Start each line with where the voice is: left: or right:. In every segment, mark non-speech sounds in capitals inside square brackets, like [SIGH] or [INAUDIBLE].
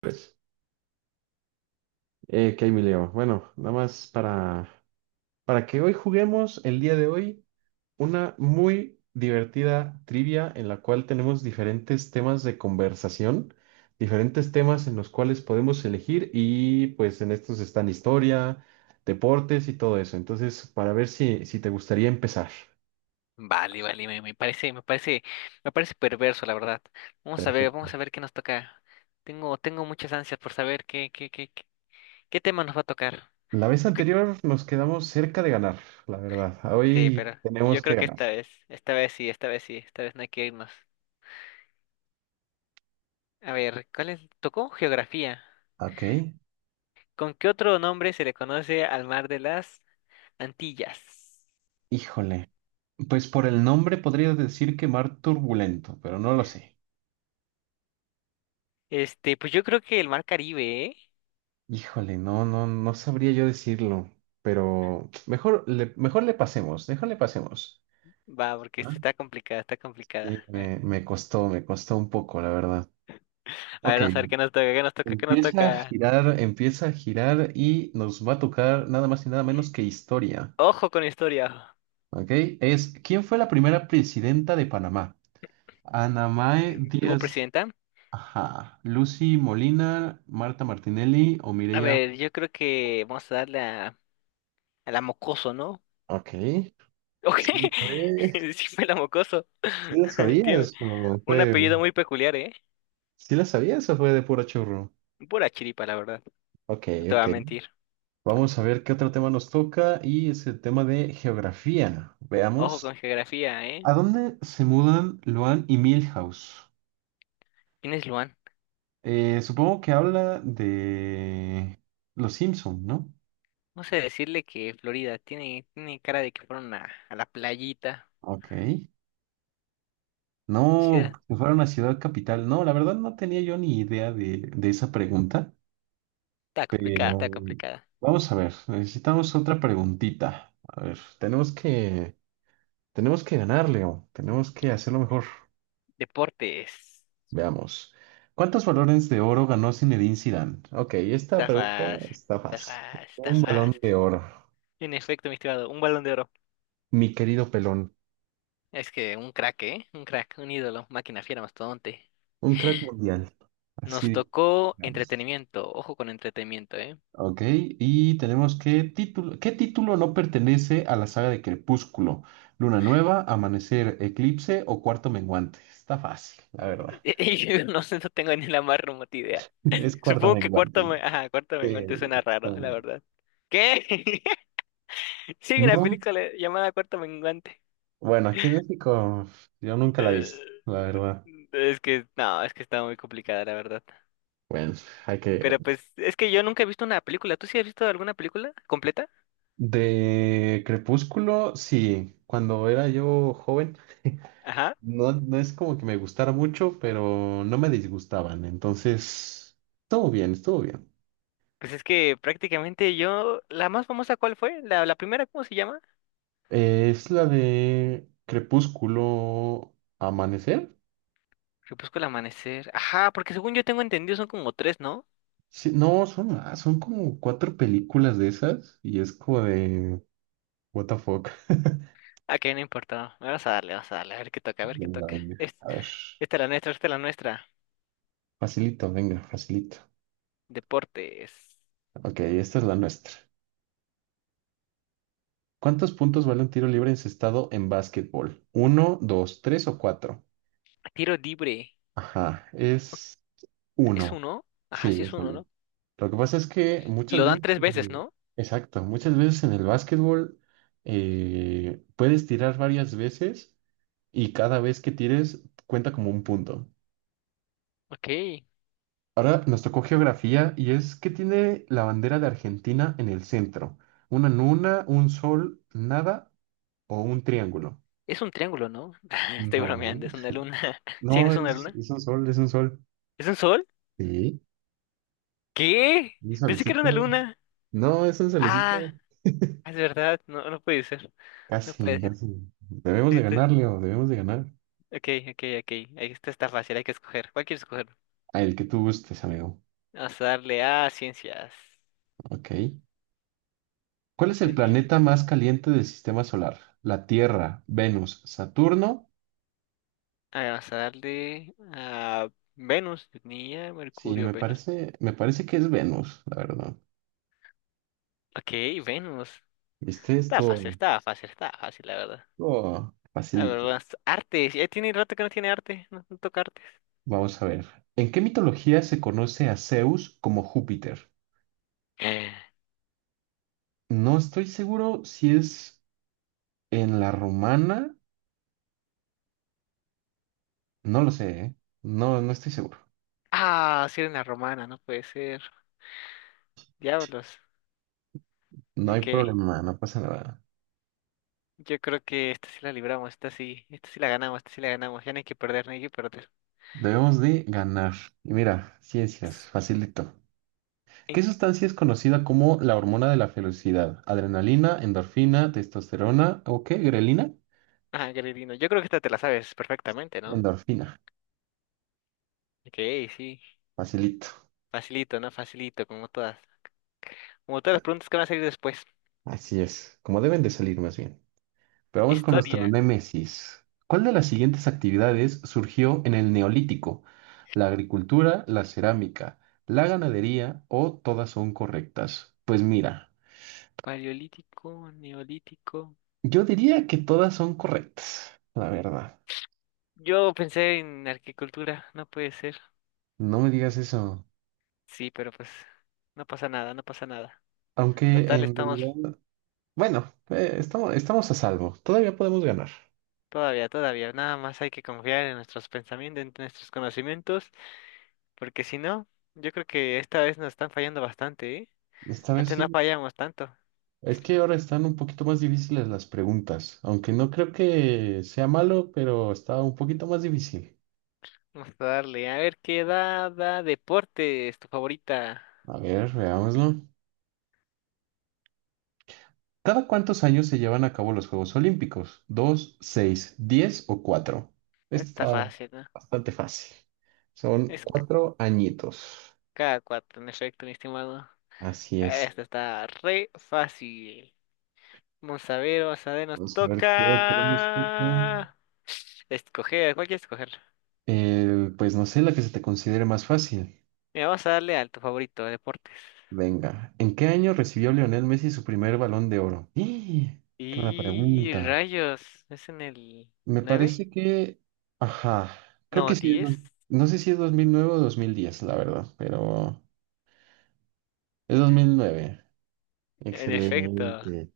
right: Pues, ¿qué hay, mi Leo? Bueno, nada más para que hoy juguemos el día de hoy una muy divertida trivia en la cual tenemos diferentes temas de conversación, diferentes temas en los cuales podemos elegir y pues en estos están historia, deportes y todo eso. Entonces, para ver si, te gustaría empezar.
left: Vale, vale, me parece perverso, la verdad.
right: Perfecto.
left: Vamos a ver qué nos toca. Tengo muchas ansias por saber qué tema nos va a tocar.
right: La vez
left: Yo creo-
right: anterior nos quedamos cerca de ganar, la verdad.
left: Sí,
right: Hoy
left: pero yo
right: tenemos que
left: creo que
right: ganar.
left: esta vez no hay que irnos. A ver, ¿cuál es? Tocó geografía.
right: Ok.
left: ¿Con qué otro nombre se le conoce al mar de las Antillas?
right: Híjole. Pues por el nombre podría decir que mar turbulento, pero no lo sé.
left: Pues yo creo que el mar Caribe, ¿eh?
right: Híjole, no, no, no sabría yo decirlo, pero mejor le pasemos, mejor le pasemos.
left: Va, porque esta
right: ¿Va?
left: está complicada.
right: Sí,
left: A ver,
right: me costó un poco, la verdad.
left: a ver,
right: Ok,
left: vamos a ver qué nos toca.
right: empieza a girar y nos va a tocar nada más y nada menos que historia.
left: Ojo con la historia.
right: Ok, es ¿quién fue la primera presidenta de Panamá? ¿Anamae
left: ¿Tuvo
right: Díaz,
left: presidenta?
right: ajá, Lucy Molina, Marta Martinelli o
left: A
right: Mireya?
left: ver, yo creo que vamos a a la mocoso, ¿no?
right: Ok.
left: Ok,
right: Sí,
left: [LAUGHS]
right: fue.
left: sí fue la mocoso.
right: ¿Sí la
left: [LAUGHS] Tiene
right: sabías o
left: un
right: fue?
left: apellido muy peculiar, ¿eh?
right: ¿Sí la sabías o fue de puro churro?
left: Pura chiripa, la verdad.
right: Ok,
left: No te voy
right: ok.
left: a mentir.
right: Vamos a ver qué otro tema nos toca y es el tema de geografía.
left: Ojo con
right: Veamos.
left: geografía, ¿eh?
right: ¿A dónde se mudan Luan y Milhouse?
left: ¿Quién es Luan?
right: Supongo que habla de Los Simpson, ¿no?
left: Vamos a decirle que Florida tiene cara de que fueron a la playita.
right: Ok. No,
left: Ciudad.
right: que fuera una ciudad capital. No, la verdad no tenía yo ni idea de esa pregunta.
left: Está
right: Pero
left: complicada, está complicada.
right: vamos a ver, necesitamos otra preguntita. A ver, tenemos que ganar, Leo. Tenemos que hacerlo mejor.
left: Deportes.
right: Veamos. ¿Cuántos balones de oro ganó Zinedine Zidane? Ok, esta
left: Está
right: pregunta
left: fácil,
right: está fácil.
left: Está
right: Un balón
left: fácil.
right: de oro,
left: En efecto, mi estimado, un balón de oro.
right: mi querido pelón,
left: Es que un crack, ¿eh? Un crack, un ídolo, máquina fiera, mastodonte.
right: un crack mundial.
left: Nos
right: Así
left: tocó
right: digamos.
left: entretenimiento, ojo con entretenimiento, ¿eh?
right: Ok, y tenemos que título, ¿qué título no pertenece a la saga de Crepúsculo? ¿Luna Nueva, Amanecer, Eclipse o Cuarto Menguante? Está fácil, la verdad.
left: [LAUGHS] Yo no sé, no tengo ni la más remota idea.
right: [LAUGHS] Es Cuarto
left: Supongo que
right: Menguante.
left: Ajá, cuarto
right: Eh,
left: menguante suena
right: está-
left: raro, la verdad. ¿Qué? [LAUGHS] Sí, hay una
right: No,
left: película llamada Cuarto Menguante. [LAUGHS]
right: bueno, aquí en México yo nunca la vi, la verdad.
left: Es que, no, es que está muy complicada, la verdad.
right: Bueno, hay que...
left: Pero pues, es que yo nunca he visto una película. ¿Tú sí has visto alguna película completa?
right: De Crepúsculo, sí, cuando era yo joven,
left: Ajá.
right: no, no es como que me gustara mucho, pero no me disgustaban, entonces, estuvo bien, estuvo bien.
left: Pues es que prácticamente yo, la más famosa, ¿cuál fue? La primera, ¿cómo se llama?
right: Es la de Crepúsculo Amanecer.
left: Crepúsculo amanecer. Ajá, porque según yo tengo entendido son como tres, ¿no?
right: Sí, no, son más, son como cuatro películas de esas y es como de what the fuck. [LAUGHS]
left: Ah, que no importa. Vamos a darle. A ver qué
right: Venga,
left: toca.
right: venga. A ver.
left: Esta es la nuestra, esta es la nuestra.
right: Facilito, venga, facilito.
left: Deportes.
right: Ok, esta es la nuestra. ¿Cuántos puntos vale un tiro libre encestado en básquetbol? ¿Uno, dos, tres o cuatro?
left: Tiro libre.
right: Ajá, es
left: ¿Es
right: uno.
left: uno? Ajá,
right: Sí,
left: sí es
right: es
left: uno,
right: uno.
left: ¿no?
right: Lo que pasa es que muchas
left: Lo dan
right: veces,
left: tres veces, ¿no?
right: exacto, muchas veces en el básquetbol puedes tirar varias veces y cada vez que tires cuenta como un punto.
left: Ok.
right: Ahora nos tocó geografía y es que tiene la bandera de Argentina en el centro. ¿Una luna, un sol, nada o un triángulo?
left: Es un triángulo, ¿no? [LAUGHS] Estoy
right: No,
left: bromeando, es una luna. [LAUGHS] ¿Sí,
right: no
left: es una luna?
right: es un sol, es un sol.
left: ¿Es un sol?
right: Sí,
left: ¿Qué?
right: un
left: Pensé que era una
right: solecito.
left: luna.
right: No, es un
left: Ah,
right: solecito.
left: es verdad. No, no puede ser. No
right: Casi,
left: puede ser.
right: casi. Debemos
left: Sí,
right: de ganar,
left: estoy-
right: Leo, debemos de ganar.
left: Ok, ok, ok. Esta está fácil, hay que escoger. ¿Cuál quieres escoger?
right: Ah, el que tú gustes, amigo.
left: Vamos a darle a ciencias.
right: Ok. ¿Cuál
left: Yo
right: es el
left: tenía.
right: planeta más caliente del sistema solar? ¿La Tierra, Venus, Saturno?
left: Ah, vamos a darle a Venus. Yo tenía
right: Sí,
left: Mercurio, Venus.
right: me parece que es Venus, la verdad.
left: Ok, Venus.
right: ¿Viste esto?
left: Está fácil, la verdad.
right: Oh,
left: A ver,
right: facilito.
left: más artes. Ya tiene rato que no tiene arte. No, no toca artes.
right: Vamos a ver. ¿En qué mitología se conoce a Zeus como Júpiter?
left: Eh,
right: No estoy seguro si es en la romana. No lo sé, ¿eh? No, no estoy seguro.
left: Ah, la romana, no puede ser. Diablos.
right: No hay
left: Ok.
right: problema, no pasa nada.
left: Yo creo que esta sí la libramos, esta sí la ganamos. Ya no hay que perder, no hay que perder.
right: Debemos de ganar. Y mira, ciencias,
left: S-
right: facilito.
left: en-
right: ¿Qué sustancia es conocida como la hormona de la felicidad? ¿Adrenalina, endorfina, testosterona o qué? ¿Grelina?
left: Ah, Gredino. Yo creo que esta te la sabes perfectamente, ¿no?
right: Endorfina.
left: Ok, sí.
right: Facilito.
left: Facilito, ¿no? Facilito, como todas. Como todas las preguntas que van a salir después.
right: Así es, como deben de salir más bien. Pero vamos con nuestro
left: Historia.
right: némesis. ¿Cuál de las siguientes actividades surgió en el Neolítico? ¿La agricultura, la cerámica, la ganadería o todas son correctas? Pues mira,
left: Paleolítico, neolítico.
right: yo diría que todas son correctas, la verdad.
left: Yo pensé en arquitectura, no puede ser.
right: No me digas eso.
left: Sí, pero pues no pasa nada, no pasa nada.
right: Aunque
left: Total,
right: en
left: estamos
right: realidad. Bueno, estamos, a salvo. Todavía podemos ganar.
left: todavía, todavía. Nada más hay que confiar en nuestros pensamientos, en nuestros conocimientos, porque si no, yo creo que esta vez nos están fallando bastante, ¿eh?
right: Esta vez
left: Antes no
right: sí.
left: fallamos tanto.
right: Es que ahora están un poquito más difíciles las preguntas, aunque no creo que sea malo, pero está un poquito más difícil.
left: Vamos a darle, a ver qué da, da deporte es tu favorita.
right: A ver, veámoslo. ¿Cada cuántos años se llevan a cabo los Juegos Olímpicos? ¿Dos, seis, 10 o cuatro?
left: Está
right: Está
left: fácil, ¿no?
right: bastante fácil. Son
left: Es
right: 4 añitos.
left: Cada cuatro, en efecto, mi estimado.
right: Así es.
left: Esta está re fácil. Nos
right: Vamos a ver qué otro nos toca.
left: toca escoger. ¿Cuál quieres escoger?
right: Pues no sé, la que se te considere más fácil.
left: Mira, vamos a darle al tu favorito, deportes.
right: Venga, ¿en qué año recibió Lionel Messi su primer balón de oro? ¡Ih! ¡Qué buena
left: Y
right: pregunta!
left: rayos, ¿es en el
right: Me
left: 9
right: parece que... Ajá, creo
left: No,
right: que sí.
left: diez.
right: No sé si es 2009 o 2010, la verdad, pero es 2009.
left: En efecto.
right: Excelente.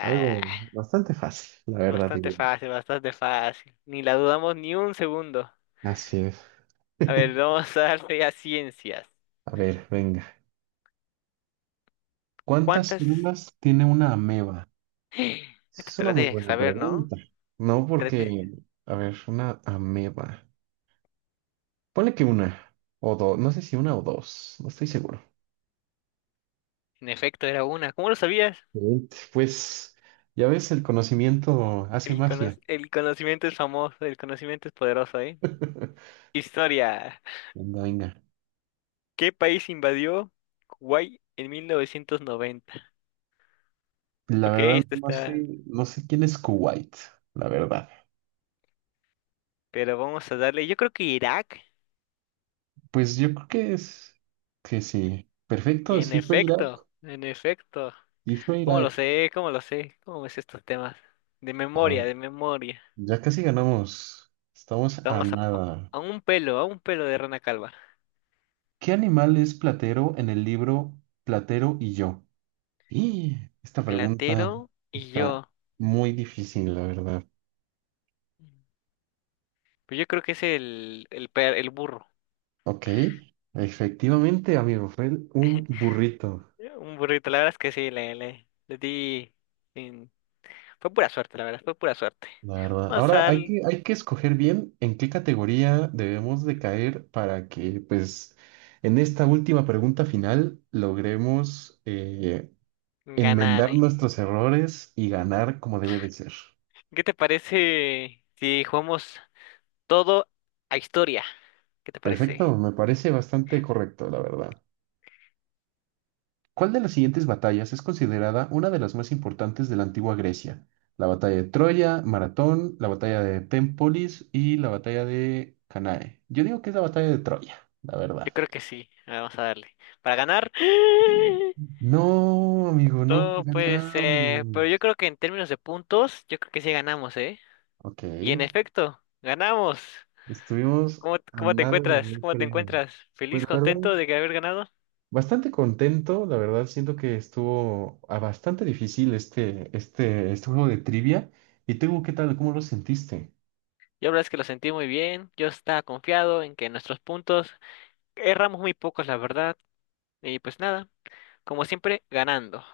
right: Algo bastante fácil, la verdad,
left: bastante
right: diría.
left: fácil, bastante fácil. Ni la dudamos ni un segundo.
right: Así es.
left: A ver,
right: [LAUGHS]
left: vamos a darle a ciencias.
right: A ver, venga. ¿Cuántas
left: ¿Cuántas?
right: células tiene una ameba?
left: [GASPS]
right: Esa
left: Esta
right: es
left: te
right: una
left: la
right: muy
left: tienes que
right: buena
left: saber, ¿no?
right: pregunta. No
left: Te la tienes
right: porque, a ver, una ameba. Ponle que una o dos, no sé si una o dos, no estoy seguro.
left: En efecto, era una. ¿Cómo lo sabías?
right: Excelente. Pues ya ves, el conocimiento hace magia.
left: El conocimiento es famoso, el conocimiento es poderoso, ¿eh?
right: [LAUGHS]
left: Historia.
right: Venga, venga.
left: ¿Qué país invadió Kuwait en 1990?
right: La
left: Ok,
right: verdad,
left: este
right: no
left: está...
right: sé, no sé quién es Kuwait, la verdad.
left: Pero vamos a darle... Yo creo que Irak.
right: Pues yo creo que es que sí.
left: Y
right: Perfecto,
left: en
right: sí fue Irak,
left: efecto, en efecto.
right: sí fue
left: ¿Cómo lo
right: Irak.
left: sé? ¿Cómo lo sé? ¿Cómo ves estos temas? De
right: Ah,
left: memoria, de memoria.
right: ya casi ganamos. Estamos a
left: Vamos a... po-
right: nada.
left: A un pelo de rana calva.
right: ¿Qué animal es Platero en el libro Platero y yo? Y esta pregunta
left: Platero y
right: está
left: yo.
right: muy difícil, la verdad.
left: Pues yo creo que es el burro.
right: Ok, efectivamente, amigo, fue un burrito,
left: Un burrito, la verdad es que sí, le di. sin- Fue pura suerte, la verdad, fue pura suerte.
right: la verdad.
left: Vamos
right: Ahora
left: a
right: hay
left: al-
right: que, escoger bien en qué categoría debemos de caer para que, pues, en esta última pregunta final logremos
left: Ganar,
right: enmendar
left: ¿eh?
right: nuestros errores y ganar como debe de ser.
left: ¿Qué te parece si jugamos todo a historia? ¿Qué te
right: Perfecto,
left: parece?
right: me parece bastante correcto, la verdad. ¿Cuál de las siguientes batallas es considerada una de las más importantes de la antigua Grecia? ¿La batalla de Troya, Maratón, la batalla de Tempolis y la batalla de Canae? Yo digo que es la batalla de Troya, la
left: Yo
right: verdad.
left: creo que sí, a ver, vamos a darle. Para ganar, [GASPS]
right: No, amigo, no
left: todo pues, pero yo
right: ganamos.
left: creo que en términos de puntos, yo creo que sí ganamos, ¿eh?
right: Ok,
left: Y en efecto, ganamos.
right: estuvimos
left: ¿Cómo,
right: a
left: cómo te
right: nada de
left: encuentras?
right: haber
left: ¿Cómo te
right: peleado.
left: encuentras?
right: Pues
left: ¿Feliz,
right: la
left: contento
right: verdad,
left: de que haber ganado?
right: bastante contento, la verdad, siento que estuvo bastante difícil este juego de trivia. ¿Y tú qué tal? ¿Cómo lo sentiste?
left: Yo la verdad es que lo sentí muy bien, yo estaba confiado en que nuestros puntos erramos muy pocos, la verdad, y pues nada, como siempre, ganando.